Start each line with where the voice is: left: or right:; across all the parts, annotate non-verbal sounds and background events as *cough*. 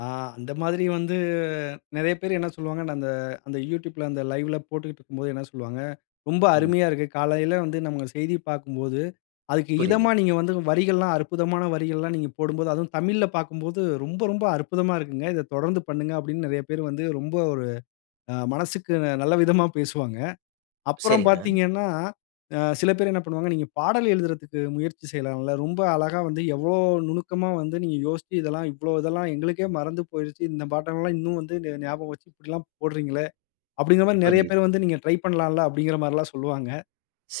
left: ஆ அந்த மாதிரி வந்து நிறைய பேரு என்ன சொல்வாங்கன்னா அந்த, அந்த யூட்யூப்ல அந்த லைவ் ல போட்டுக்கிட்டு இருக்கும்போது என்ன சொல்வாங்க, "ரொம்ப
right: ம்.
left: அருமைய இருக்கு. காலையில வந்து நம்ம செய்திய பார்க்கும்போது அதுக்கு இதமா
right: புரியுது.
left: நீங்க வந்து வரிகள் எல்லாம் அற்புதமான வரிகள் எல்லாம் நீங்க போடும்போது அதுவும் தமிழ்ல பார்க்கும்போது ரொம்ப, ரொம்ப அற்புதமா இருக்குங்க. இத தொடர்ந்து பண்ணுங்க!" அப்பிடின்னு நிறைய பேரு வந்து ரொம்ப ஒரு அ மனசுக்கு நல்ல விதமா பேசுவாங்க. அப்புறம்
right: சரிங்க.
left: பார்த்தீங்கன்னா, ஆ சில பேரு என்ன பண்ணுவாங்க, "நீங்க பாடல் எழுதுறதுக்கு முயற்சி செய்யலாம்ல. ரொம்ப அழகா வந்து எவ்ளோ நுணுக்கமா வந்து நீங்க யோசிச்சு இதெல்லாம் இவ்ளோ இதெல்லாம் எங்களுக்கே மறந்து போயிருச்சு. இந்த பாட்டு எல்லாம் இன்னும் வந்து ந ஞாபகம் வச்சிக்கிட்டலெல்லாம் போடுறீங்களே!" அப்பிடிங்கிறமாரி நிறைய
right: புரியுது.
left: பேர் வந்து நீங்க ட்ரை பண்ணலாம்ல. அப்பிடிங்கிறமாரிலாம் சொல்வாங்க.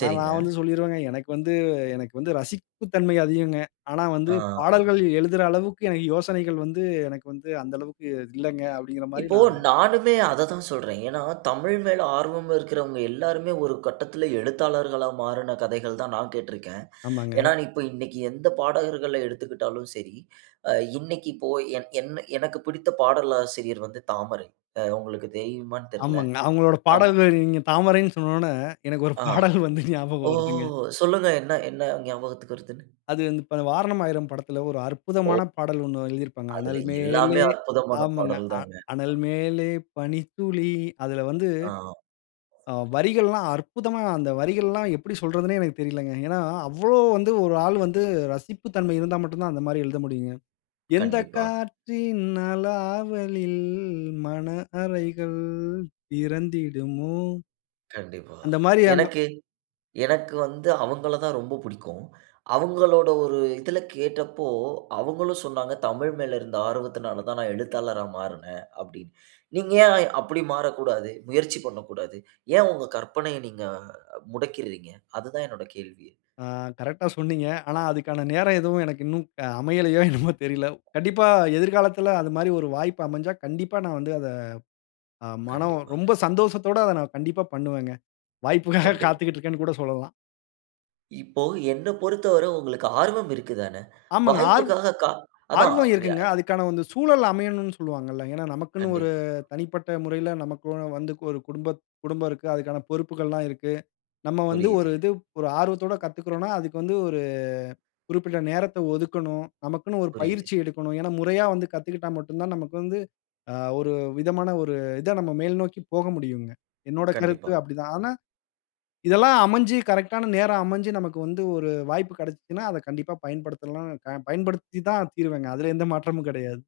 left: ஆனா, நான் வந்து சொல்லிருவேங்க, எனக்கு வந்து எனக்கு வந்து ரசிப்பு தன்மை அதிகங்க. ஆனா வந்து
right: ஆ, ஆ.
left: பாடல்கள் எழுதுற அளவுக்கு எனக்கு யோசனைகள் வந்து எனக்கு வந்து அந்த அளவுக்கு இல்லங்க. அப்பிடிங்கிறமாரி
right: இப்போ
left: நான்
right: நானுமே அத தான் சொல்றேன். ஏன்னா, தமிழ் மேல் ஆர்வம் இருக்கிறவங்க எல்லாருமே ஒரு கட்டத்தில எழுத்தாளர்களா மாறுன கதைகள் தான் நான் கேட்டிருக்கேன்.
left: ஆமாங்க.
right: ஏன்னா, இப்ப இன்னக்கி எந்த பாடகர்கள எடுத்துக்கிட்டாலும் சரி, அ இன்னக்கி இப்போ என் எ எனக்கு பிடித்த பாடலாசிரியர் வந்து தாமரை. அ உங்களுக்கு தெரியுமான்னு தெரியல.
left: ஆமாங்க. அவுங்களோட
right: அம்.
left: பாடல்கள் நீங்க தாமரைன்னு சொன்ன உடனே எனக்கு ஒரு
right: ஆ,
left: பாடல் வந்து
right: ஓ!
left: ஞாபகம் வருதுங்க.
right: சொல்லுங்க. என்ன, என்ன ஞாபகத்துக்கு வருதுன்னு.
left: அது வந்து இப்ப "வாரணம் ஆயிரம்" படத்தில ஒரு அற்புதமான
right: ஓ!
left: பாடல் ஒன்னு எழுதியிருப்பாங்க.
right: அதுல
left: "அனல் மேலே"
right: எல்லாமே அற்புதமான
left: ஆமங்க
right: பாடல்
left: அ
right: தாங்க.
left: "அனல்
right: ஆ
left: மேலே பனித்துளி" அதில வந்து,
right: ஆ, ஆ.
left: ஆ வரிகள்லாம் அற்புதமா அந்த வரிகள் எல்லாம் எப்பிடி சொல்றதுன்னே எனக்குத் தெரியலங்க. ஏன்னா, அவ்ளோ வந்து ஒரு ஆள் வந்து ரசிப்பு தன்மை இருந்தா மட்டும் தான் அந்தமாரி எழுத முடியுங்க. "எந்த
right: கண்டிப்பா.
left: காற்றின் அலாவளில் மன அறைகள் திறந்திடுமோ!"
right: கண்டிப்பா.
left: அந்தமாரி அந்த
right: எனக்கு, எனக்கு வந்து அவுங்கள தான் ரொம்ப புடிக்கும். அவுங்களோட ஒரு இதில கேட்டப்போ, அவுங்களும் சொன்னாங்க, தமிழ் மேல் இருந்த ஆர்வத்தினால தான் நான் எழுத்தாளரா மாறுனேன்.அப்பிடின்னு. நீங்க ஏன் அப்பிடி மாறக்கூடாது? முயற்சி பண்ணக்கூடாது. ஏன் உங்க கற்பனைய நீங்க முடக்கிறீங்க! அதுதான் என்னுடைய கேள்வியே!
left: ஆ. கரெக்ட் ஆ சொன்னீங்க. ஆனா அதுக்கான நேரம் எதுவும் எனக்கு இன்னும் அ அமையலயோ! என்னமோ! தெரியல. கண்டிப்பா எதிர்காலத்தில அது மாரி ஒரு வாய்ப்பு அமஞ்சா, கண்டிப்பா நான் வந்து அத அ மனம் ரொம்ப
right: கண்டிப்பாங்க.
left: சந்தோசத்தோட அத நான் கண்டிப்பா பண்ணுவேங்க. வாய்ப்புக்காக
right: கண்டிப்
left: காத்துக்கிட்டு இருக்கேன்னு கூட சொல்லலாம்.
right: இப்போ என்ன பொறுத்தவர உங்களுக்கு ஆர்வம் இருக்கு தானே!
left: ஆமாங்க. ஆர்வம்,
right: வாய்ப்புக்காக கா அதான்
left: ஆர்வம் இருக்குங்க.
right: *unintelligible*
left: அதுக்கான அந்த சூழல் அமையணுன்னு சொல்வாங்கள்ல. ஏன்னா, நமக்குன்னு ஒரு
right: கண்டிப்பா.
left: தனிப்பட்ட முறையில நமக்கு வந்து ஒரு குடும்பத் குடும்பம் இருக்கு. அதுக்கான பொறுப்புகள் எல்லாம் இருக்கு. நம்ம வந்து ஒரு
right: புரியுது.
left: இது ஒரு ஆர்வத்தோட கத்துக்கிறோன்னா, அதுக்கு வந்து ஒரு குறிப்பிட்ட நேரத்த ஒதுக்கணும். நமக்குன்னு ஒரு
right: புரியுது.
left: பயிற்சி எடுக்கணும். ஏன்னா முறையா வந்து கத்துக்கிட்டா மட்டும் தான் நமக்கு வந்து அ ஒரு விதமான ஒரு இத நம்ம மேல்நோக்கி போக முடியுங்க. என்னுடைய கருத்து
right: கண்டிப்பா.
left: அப்பிடி தான். ஆனா, இதெல்லாம் அமஞ்சு கரெக்ட் ஆன நேரம் அமஞ்சு நமக்கு வந்து ஒரு வாய்ப்பு கிடச்சிச்சுன்னா, அத கண்டிப்பா பயன்படுத்தலாம் அ பயன்படுத்தி தான் தீருவேங்க. அதில எந்த மாற்றமும் கிடையாது.